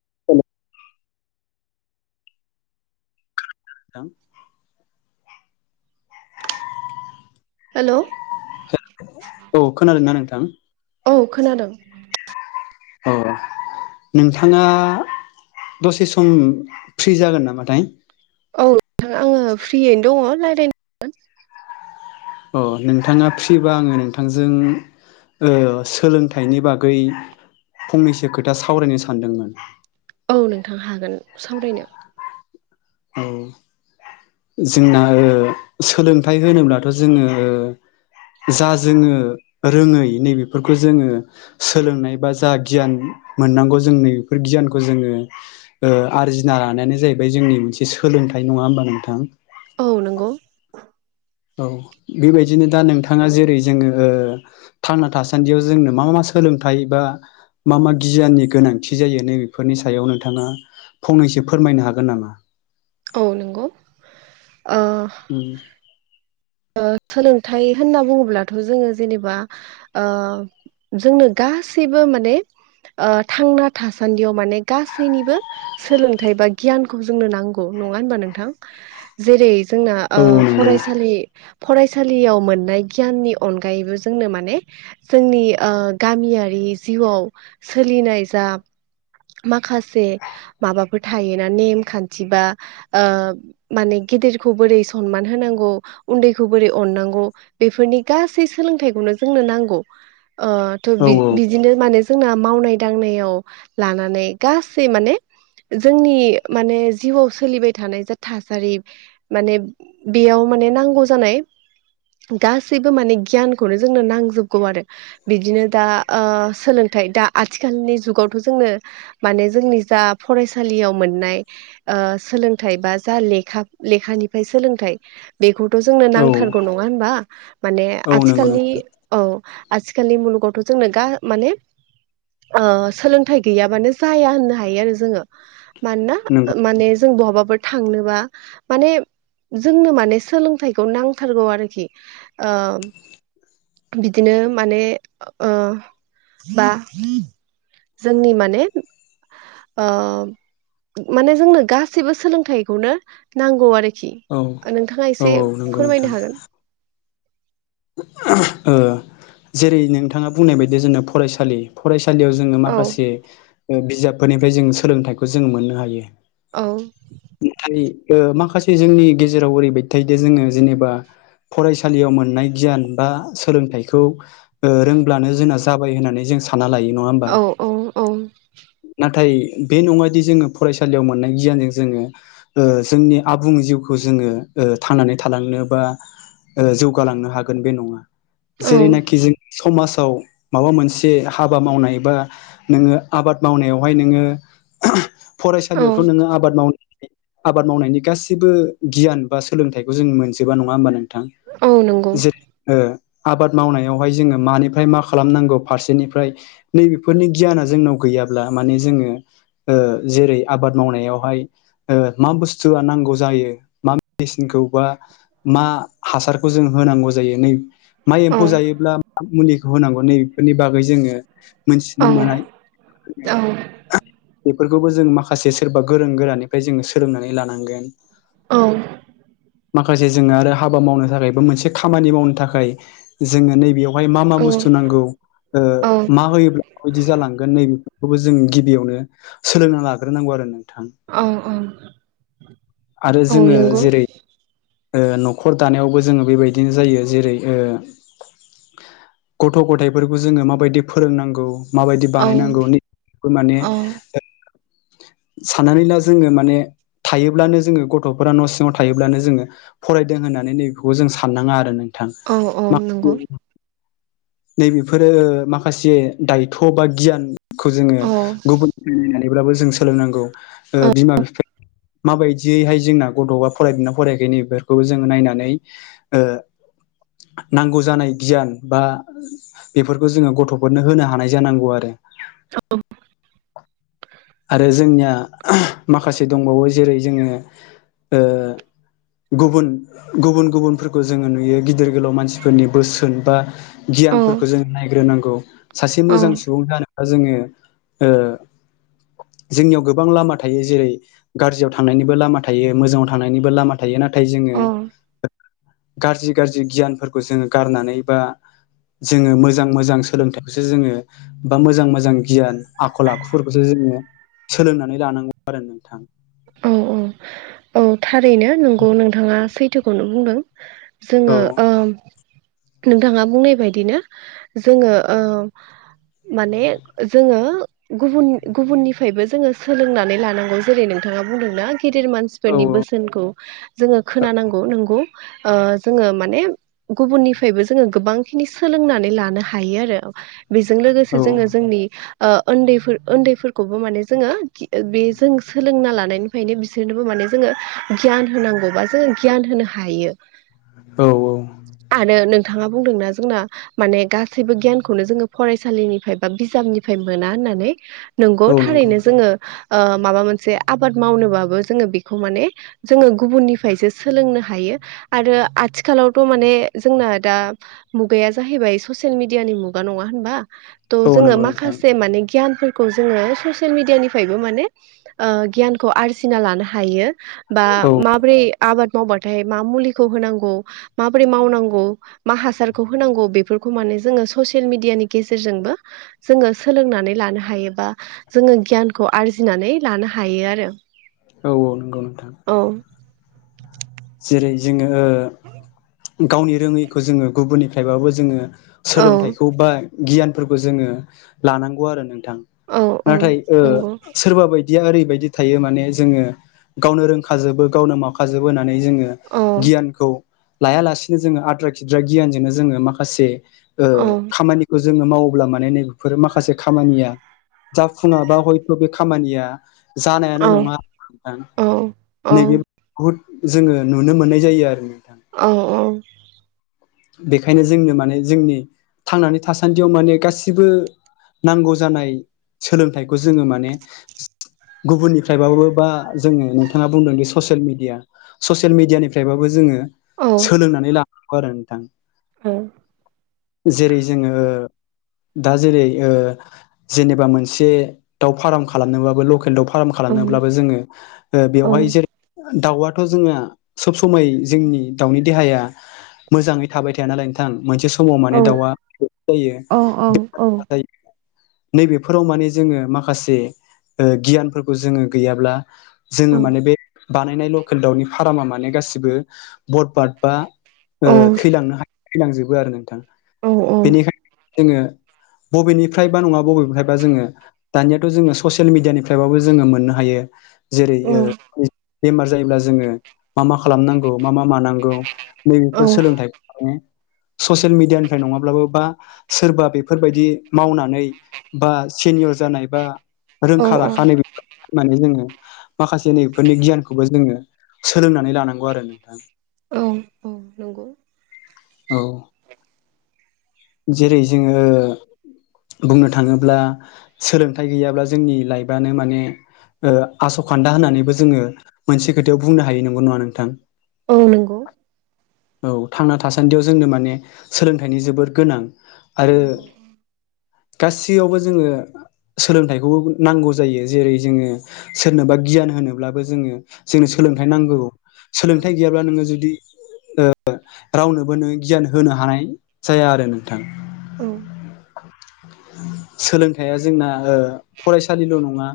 [unintelligible] नोंथां हेल' खो औ खोनादों ना नोंथां? औ खोनादों। औ नोंथाङा दसे सम फ्रि जागोन नामाथाय? औ नोंथां आङो फ्रियैनो दङ लायरायनो हागोन। अ नोंथाङा फ्रिबा आङो नोंथांजों सोलोंथाइनि बागै फंनैसो खोथा सावरायनो सानदोंमोन। औ नोंथां हागोन सावरायनो औ। जोंना सोलोंथाइ होनोब्लाथ' जोङो जा जोङो रोङै नैबेफोरखौ जोङो सोलोंनाय बा जा गियान मोननांगौ जोंनि बेफोर गियानखौ जोङो आरजिना लानायानो जाहैबाय जोंनि मोनसे सोलोंथाइ नङा होनोमबा नोंथां। औ नंगौ औ बेबायदिनो दा नोंथाङा जेरै जोङो थांना थासान्दियाव जोंनो मा मा सोलोंथाइ बा मा मा गियाननि गोनांथि जायो नै बेफोरनि सायाव नोंथाङा फंनैसो फोरमायनो हागोन नामा? औ नंगौ। ओ उम। सोलोंथाइ होनना बुङोब्लाथ' जोङो जेनेबा जोंनो गासैबो माने थांना थासान्दियाव माने गासैनिबो सोलोंथाइ बा गियानखौ जोंनो नांगौ। नङा होनबा नोंथां जेरै जोंना औ नंगौ फरायसालि फरायसालियाव मोननाय गियाननि अनगायैबो जोंनो माने जोंनि गामियारि जिउआव सोलिनाय जा माखासे माबाफोर थायोना नेमखान्थि बा ओ माने गिदिरखौ बोरै सनमान होनांगौ। उन्दैखौ बोरै अननांगौ बेफोरनि गासै सोलोंथाइखौनो जोंनो नांगौ। ओ थ' औ बिदिनो माने जोंना मावनाय दांनायाव लानानै गासै माने जोंनि माने जिउआव सोलिबाय थानाय जा थासारि माने बेयाव माने नांगौ। गौ जानाय गासैबो माने गियानखौनो जोंनो नांजोबगौ आरो बिदिनो दा ओ सोलोंथ नाथाय दा आथिखालनि जुगावथ' जोंनो माने जोंनि जा फरायसालियाव मोननाय ओ सोलोंथाइ बा जा लेखा लेखानिफ्राय सोलोंथाइ बेखौ थ' जोंनो नांथारगौ औ नङा होनबा माने औ नंगौ आथिखालनि नोंथां औ। आथिखालनि मुलुगावथ' जोंनो गा माने ओ सोलोंथाइ गैयाबानो जाया होननो हायो आरो जोङो मानोना नंगौ माने जों बहाबाफोर थांनोबा माने जोंनो माने सोलों थाइखौ नांथारगौ आरोखि ओ बिदिनो माने ओ बा जोंनि माने ओ माने जोंनो गासैबो सोलोंथाइखौनो नांगौ आरोखि। औ खि नोंथाङा औ एसे औ नंगौ फोरमायनो नोंथां। हागोन ओ जेरै नोंथाङा बुंनाय बायदि जोंनो फरायसालि फराय सालियाव जोङो औ माखासे ओ बिजाबफोरनिफ्राय जों सोलोंथाइखौ जों मोननो हायो। औ। नाथाय ओ माखासे जोंनि गेजेराव ओरैबाय थायोदे जोङो जेनेबा फरायसालियाव मोननाय गियान बा सोलोंथाइखौ ओ रोंब्लानो जोंना जाबाय होननानै जों सानो ना लायो नङा होमबा औ औ औ नाथाय बे नङादि जोङो फरायसालियाव मोननाय गियानजों जोङो ओ जोंनि आबुं जिउखौ जोङो ओ थांनानै थालांनो बा ओ जौगालांनो हागोन बे नङा औ जेरैनाखि जों समाजाव माबा मोनसे हाबा मावनाय बा नोङो आबाद मावनायावहाय नोङो औ फरायसालियावथ' नोङो आबाद मावनो आबाद मावनायनि गाैबो गियान बा सोलोंथाइखौ जों मोनजोबा नङा होमबानों थां औ नंगौ जेरै ओ आबाद मावनायावहाय जोङो मानिफ्राय मा खालामनांगौ फारसेनिफ्राय नैबेफोरनि गियाना जोंनाव गैया गैयाब्ला माने जोंङो ओ जेरै आबाद मावनायावहाय ओ मा बुस्थुआ नांगौ जायो मा मेडिसिनखौ बा मा हासारखौ जों होनांग जायो नै मा औ एम्फौ जायोब्ला मा मुलिखौ होनांगौ नै बेफोरनि बागै जोंङो औ मोनथिनो मोननाय औ [unintelligible] बेफोरखौबो जों माखासे सोरबा गोरों गोरानिफ्राय जोंङो सोलोंनानै लानांगोन औ माखासे जोंङो आरो हाबा मावनो थाखायबो मोनसे खामानि मावनो थाखाय जोंङो नैबेयावहाय मा मा बुस्थु औ नांगौ ओ मा होयोब्ला माबायदि जालांगोन नैबे बे खौबो जों गिबियावनो सोलोंना लाग्रोनांगौ आरो नों औ औ आरो जोंङो नंगौ जेरै ओ न'खर दानायावबो जोंङो बेबायदिनो जायो जेरै ओ गथ' गथायाइफोरखौ जोंङो माबायदि फोरोंनांगौ माबायदि औ बानायनांगौ नि माने औ ओ साननानै ला जोंङो माने थायोब्लानो जोंङो गथ'फोरा न' सिङाव थायोब्लानो जोंङो फरायदों होननानै नैबेखौ जों साननाङा आरो नोंथां औ औ माखासे नंगौ नैबेफोरो माखासे दायथ' बा गियान खौ जोङो औ गुबुननिफ्राय नायनानैब्लाबो जों सोलोंनांगौ ओ औ बिमा बिफाया माबायदियैहाय जोंना गथ'आ फरायदोंना फरायखाय नै बेफोरखौबो जोङो नायनानै ओ नांगौ जानाय गियान बा बेफोरखौ जोङो गथ'फोरनो होनो हानाय जानांगौ आरो औ आरो जोंनिया माखासे दंबावो जेरै जोङो ओ गुबुन गुबुन गुबुनफोरखौ जोङो नुयो गिदिर गोलाव मानसिफोरनि बोसोन बा औ गियानफोरखौ जों नायग्रोनांगौ सासे औ मोजां सुबुं जानो दा जोङो ओ जोंनियाव गोबां लामा थायो जेरै गाज्रियाव थांनायनिबो लामा थायो मोजाङाव थांनायनिबो लामा थायो नाथ नाथाय जोङो औ गाज्रि गाज्रि गियानफोरखौ जोङो गारनानै बा जोङो मोजां मोजां सोलोंथाइखौसो जोङो बा मोजां मोजां गियान आखल आखुफोर जो-जोङो सोलोंनानै लानांगौ आरो नोंथां औ औ थारैनो नंगौ नोंथाङा सैथोखौनो बुंदों औ जोङो ओम नोंथाङा बुंनाय बायदिनो जोङो ओ माने जोङो गुबुन गुबुननिफ्रायबो जोङो सोलोंनानै लानांगौ जेरै नोंथां नोंथाङा बुंदोंना गिदिर औ मानसिफोरनि बोसोनखौ जोङो खोनानांगौ नोंगौ ओ जोङो माने गुबुननिफ्रायबो जोङो गोबां खिनि सोलोंनानै लानो हायो आरो बेजों लोगोसे औ जोङो जोंनि ओ उन्दैफोर उन्दैफोरखौबो माने जोङो बे जों सोलोंना लानायनिफ्रायनो बिसोरनोबो माने जोङो गियान होनांगौबा जोङो गियान होनो हायो। औ आरो नों नोंथाङा बुंदोंना जोंना माने गासैबो गियानखौनो जोङो फरायसालिनिफ्राय बा बिजाबनिफ्राय मोना होन नानै नंगौ थारैनो जोंङो ओ माबा मोनसे आबाद मावनानोबाबो जोंङो बेखौ खौ माने जोङो गुबुननिफ्रायसो सोलोंनो हायो आरो आथिखालावथ' माने जोंना दा मुगाया जाहैबाय ससिेल मिडियानि मुगा नङा होनबा थ' औ जोङो नंगौ नोंथां माखासे माने गियानफोर खौ जोङो ससियेल मिडियानिफ्रायबो माने ओ गियानखौ आरजिना लानो हायो बा औ माब्रै आबाद मावबाथाय मा मुलिखौ होनांगौ माबोरै मावनांगौ मा हासारखौ होनांगौ बेफोरखौ माने नि गेजेर जोोंनानै ल हायोा जो गय [unintelligible] खौ आरजिनानै लानो हायो आरो औ औ नंगौ नोंथां औ [inaudible] जेरै जोङो ओ गावनि रोङैखौ जोङो गुबुननिफ्रायबाबो जोङो औ सोलोंथाइखौ बा गियानफोरखौ जोङो लानांगौ आरो नों थां औ औ नाथाय नंगौ सोरबा बायदि बिदिया ओरैबायदि थायो माने जोङो गावनो रोंखाजोबो गावनो मावखाजोबो होननानै जोङो औ गियानखौ लाया लासेनो जोङो आद्रा खिद्रा गियानजोंनो जोङो माखासे ओ औ खामानिखौ जोङो मावोब्ला माने नै बेफोर माखासे खामानिया जाफुङाबा हयथ' बे खामानिया जानायानो औ नङा नोंथां औ औ नैबे भुद जोङो नुनो मोननाय जायो आरो औ-औ। बेखायनो जोंनो माने जोंनि थांनानै थासान्दियाव माने गासिबो नांगौ जानाय सोलोंथाइखौ जोङो माने गुबुननिफ्रायबाबो बा जोंङो नोंथाङा बुंदोंदि ससियेल मिडिया ससियेल मिडियानिफ्रायबाबो जोंङो औ सोलोंनानै ला नांगौ आरो नोंथां औ जेरै जोंङो दा जेरै जेनेबा मोनसे दाउ फार्म खालामनोबाबो लकेल दाउ फार फार्म खालामनोब्लाबो औ जोंङो औ बेवहाय जेरै [unintelligible] दाउआथ' जोंङो सब समाय जोंनि दाउनि देहाया मोजांङै थाबाय थाया नालाय नोंथां मोनसे समाव माने दाउआ [unintelligible] जायो [unintelligible] नैबेफोराव माने जोंङो माखासे ओ गियानफोरखौ जोंङो गैयाब्ला जोंङो माने बे बानायनाय लकेल दाउनि फारामा माने गासिबो बरपाद बा ओ थैलांनो हायो थैलांजोबो आरो नोंथां बेनिखाय जोंङो बबेनिफ्रायबा नंङा बबेनिफ्रायबा जोंङो दानियाथ' जोंङो ससेल मिडियानिफ्रायबाबो जोंङो मोननो हायो जेरै ओ बेमार जायोब्ला जोंङो मा मा खालामनांगौ मा मा मानांगौ नैे सोलोंथाइखौ ने ससियेल मिडियानिफ्राय नङाब्लाबो बा सोरबा बेफोरबायदि मावनानै बा सेनियर जानाय बा रोंखा औ औ राखानाय होननानै जोंङो माखासे नैफोरनि गियानखौबो जोंङो सोलोंनानै लानांगौ आरो नोंथां [inaudible] औ नंगौ औ जेरै जोंङो ओ बुंनो थांङोब्ला सोलोंथाइ गैयाब्ला जोंनि लाइफआनो माने ओ आसखान्दा होननानैबो जोंङो मोनसे खोथायाव बुंनो हायो नंगौ नङा नोंथां औ नंगौ औ थांना थासान्दियाव जोंनो माने सोलोंथाइनि जोबोद गोनां आरो नोंगौ गासैयावबो जोंङो सोलोंथाइखौ नांगौ जायो जेरै जोंङो सोरनोबा गियान होनोब्लाबो जोंङो जोंनो औ सोलोंथाइ नांगौ सोलोंथाइ गैयाब्ला नोंङो जुदि ओ रावनोबो नों गियान होनो हानाय जाया आरो नोंथां औ सोलोंथाइया जोंना ओ फरायसालिल' नंङा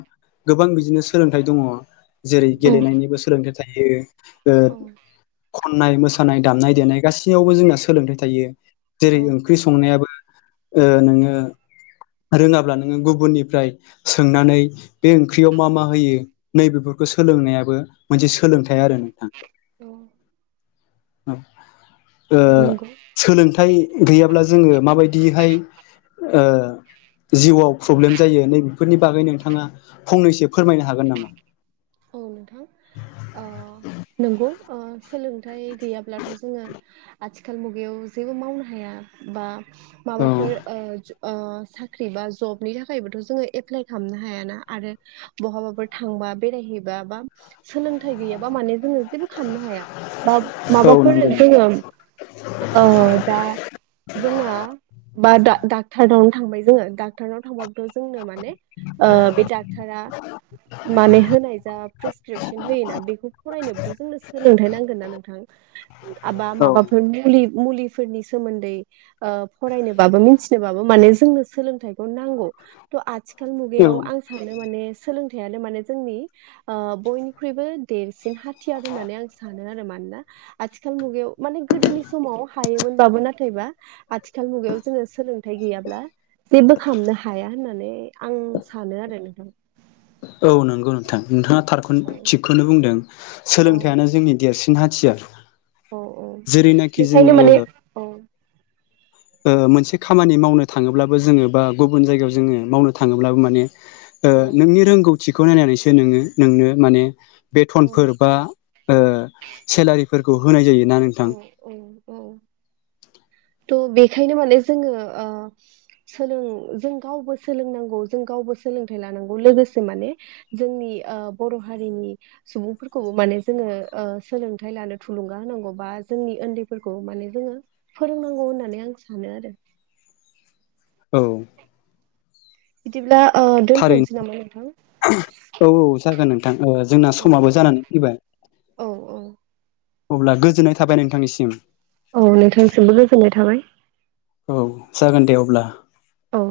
गोबां बिदिनो सोलोंथाइ दंङ जेरै औ गेलेनायनिबो सोलोंथाइ थायो ओ औ खननाय मोसानाय दामनाय देनाय गासैयावबो जोंना सोलोंथाइ थायो जेरै औ ओंख्रि संनायाबो ओ नोङो रोङाब्ला नोङो गुबुननिफ्राय सोंनानै बे ओंख्रियाव मा मा होयो नैबेफोरखौ सो सोलोंनायाबो मोनसे सोलोंथाइ औ आरो नोंथां ओ औ नंगौ सोलोंथाइ गैयाब्ला जोङो माबायदिहाय ओ जिउआव प्रब्लेम जायो नै बेफोरनि बागै नोंथाङा फंनैसो फोरमायनो हागोन नामा? औ नोंथां ओ नंगौ ओ सोलोंथाइ गैयाब्लाथ जोङो आथिखाल मुगायाव जेबो मावनो हाया बा औ माबाफोर ओ ओ साख्रि बा जबनि थाखायबोथ जोङो एप्लाय खालामनो हायाना आरो बहाबाफोर थांबा बेरायहैबा बा सोलोंथाइ गैयाबा माने जोङो जेबो खालामनो हाया बा औ माबाफोर नंगौ जोङो औ दा जोंना बा डा डाक्टारनावनो थांबाय जोङो डक्टरनाव थांबाबो बो जोंनो माने ओ बे डाक्टरा माने होनाय जा प्रेसक्रिपसन होयोना बेखौ फरायनोबोथ जोंनो सोलोंथाइ नांगोन ना नोंथां आबा औ माबाफोर मुलि मुलिफोरनि सोमोन्दै ओ फरायनोबाबो मिथिनोबाबो माने जोंनो सोलोंथाइखौ नांगौ थ आथिखाल औ मुगायाव आं सानो माने सोलोंथाइयानो माने जोंनि ओ बयनिख्रुइबो देरसिन हाथियार होननानै आं सानो आरो मानोना आथिखाल खाल मुगायाव माने गोदोनि समाव हायोमोनबाबो नाथायबा आथिखाल मुगायाव जोङो सोलोंथाइ गैयाब्ला जेबो खामनो हाया होननानै आं सानो आरो नोंथां औ नंगौ नोंथां नोंथाङा औ थारखौनो थिगखौनो बुंदों औ सोलोंथाइयानो जोंनि देरसि न हाथियार औ औ जेरैनाखि बेखायनो माने जोङो औ [inaudible] ओ मोनसे खामानि मावनो थाङोब्लाबो जोङो बा गुबुन जायगायाव जोङो मावनो थाङोब्लाबो माने ओ नोंनि रोंगौथिखौ नायनानैसो नोङो नोंनो माने औ बेथनफोर बा ओ सेलारिफोरखौ होनाय जायो औ औ औ थ बेखायनो माने जोङो ओ सोलों जों गावबो सोलोंनांगौ जों गावबो सोलोंथाइ लानांगौ लोगोसे माने जोंनि ओ बरहारिनि सुबुंफोरखौबो माने जोङो ओ सोलोंथाइ लानो थुुलुंगा होनांगौ बा जोंनि ओन्दैफोरखौ माने जोङो फोरोंनांगौ होननानै आं सानो आरो औ बिदिब्ला ओ थारैनो दोनथनोसै नामा नोंथां? औ औ जागोन नोंथां ओ जोंना औ समाबो जानानै फैबाय औ औ अब्ला गोजोननाय थाबाय नोंथांनिसिम औ नोंथांसिमबो गोजोननाय थाबाय। औ जागोन दे अब्ला। औ